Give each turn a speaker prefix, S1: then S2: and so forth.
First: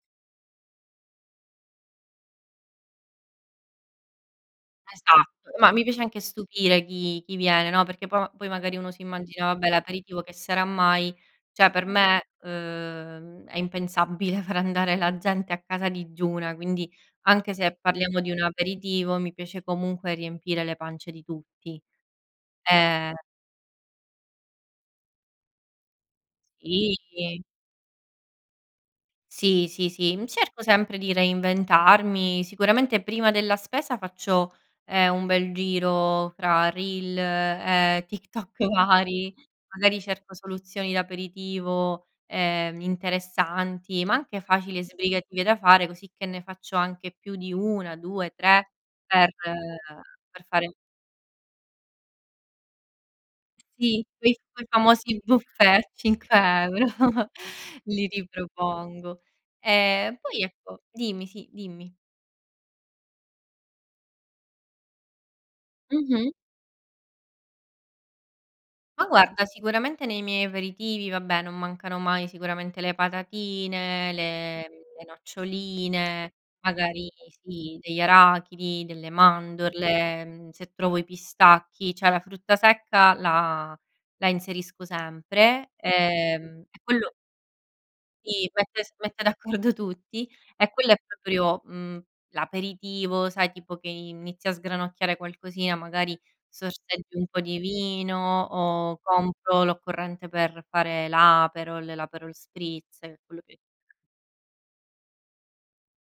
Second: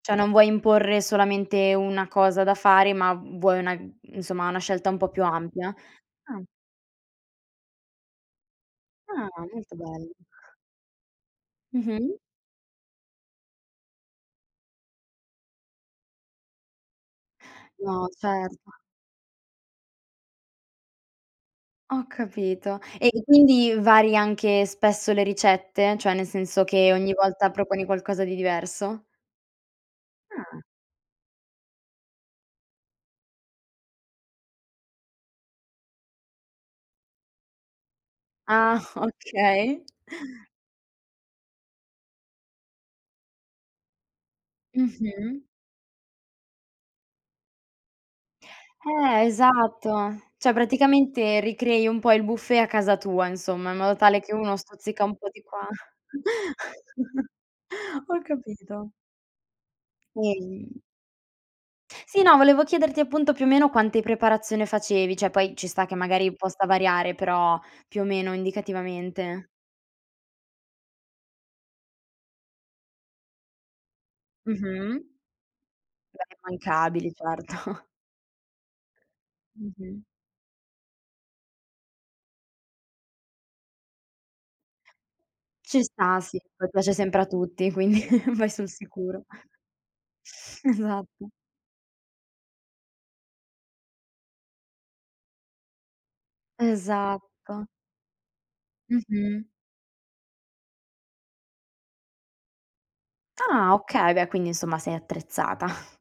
S1: Cioè non vuoi imporre solamente una cosa da fare, ma vuoi una insomma una scelta un po' più
S2: Esatto,
S1: ampia?
S2: ma mi piace anche
S1: Ah.
S2: stupire chi chi viene, no, perché po poi magari uno
S1: Ah,
S2: s'immagina: "Vabbè
S1: molto bello.
S2: l'aperitivo che sarà mai?" Cioè per
S1: Mh-mh.
S2: me, uhm, è impensabile far andare la gente a casa digiuna, quindi anche se
S1: No,
S2: parliamo di un
S1: certo.
S2: aperitivo, mi piace comunque riempire le pance di tutti,
S1: Ho capito e
S2: ehm
S1: quindi vari anche spesso le ricette? Cioè nel senso che ogni
S2: Sì.
S1: volta proponi qualcosa di diverso?
S2: Sì, sì, sì, mhmm, cerco
S1: Ah.
S2: sempre di reinventarmi. Sicuramente prima della spesa faccio, ehm, un bel giro fra reel, ehm, TikTok
S1: Ah
S2: vari,
S1: okay.
S2: magari cerco soluzioni da aperitivo, ehm, interessanti, ma anche facili e
S1: Mh-mh.
S2: sbrigative da fare, così che ne faccio anche più di 1, 2, 3
S1: Eh
S2: per uhm,
S1: esatto,
S2: per
S1: cioè
S2: fare
S1: praticamente ricrei un po' il buffet a casa tua insomma, in modo
S2: Sì,
S1: tale che
S2: quei
S1: uno stuzzica un
S2: famosi
S1: po' di
S2: buffet
S1: qua
S2: a 5 € li
S1: ho capito.
S2: ripropongo, ehm, poi ecco
S1: [unintelligible]
S2: Dimmi, sì, dimmi.
S1: Sì, no, volevo chiederti appunto più o meno quante preparazione facevi, cioè poi ci sta che
S2: Mh-mh.
S1: magari possa variare, però più o meno,
S2: Ma guarda,
S1: indicativamente.
S2: sicuramente nei miei aperitivi, vabbè, non mancano mai sicuramente le patatine, le
S1: Mh-mh.
S2: le noccioline,
S1: Beh,
S2: magari,
S1: immancabili
S2: sì,
S1: certo.
S2: degli arachidi, delle
S1: Mh-mh.
S2: mandorle, mhmm, se trovo i pistacchi, cioè la frutta secca la la inserisco sempre,
S1: Ci sta, sì
S2: ehm,
S1: poi
S2: e
S1: piace
S2: quello
S1: sempre a tutti, quindi vai
S2: i
S1: sul
S2: mette s mette
S1: sicuro.
S2: d'accordo tutti e quello è
S1: Esatto.
S2: proprio, mhmm, l'aperitivo, sai tipo che inizi a sgranocchiare qualcosina, magari sorseggi un po' di
S1: Esatto.
S2: vino o
S1: Mh-mh.
S2: compro l'occorrente per fare l'aperol, l'aperol spritz e quello che
S1: Ah okay, beh, quindi insomma sei attrezzata.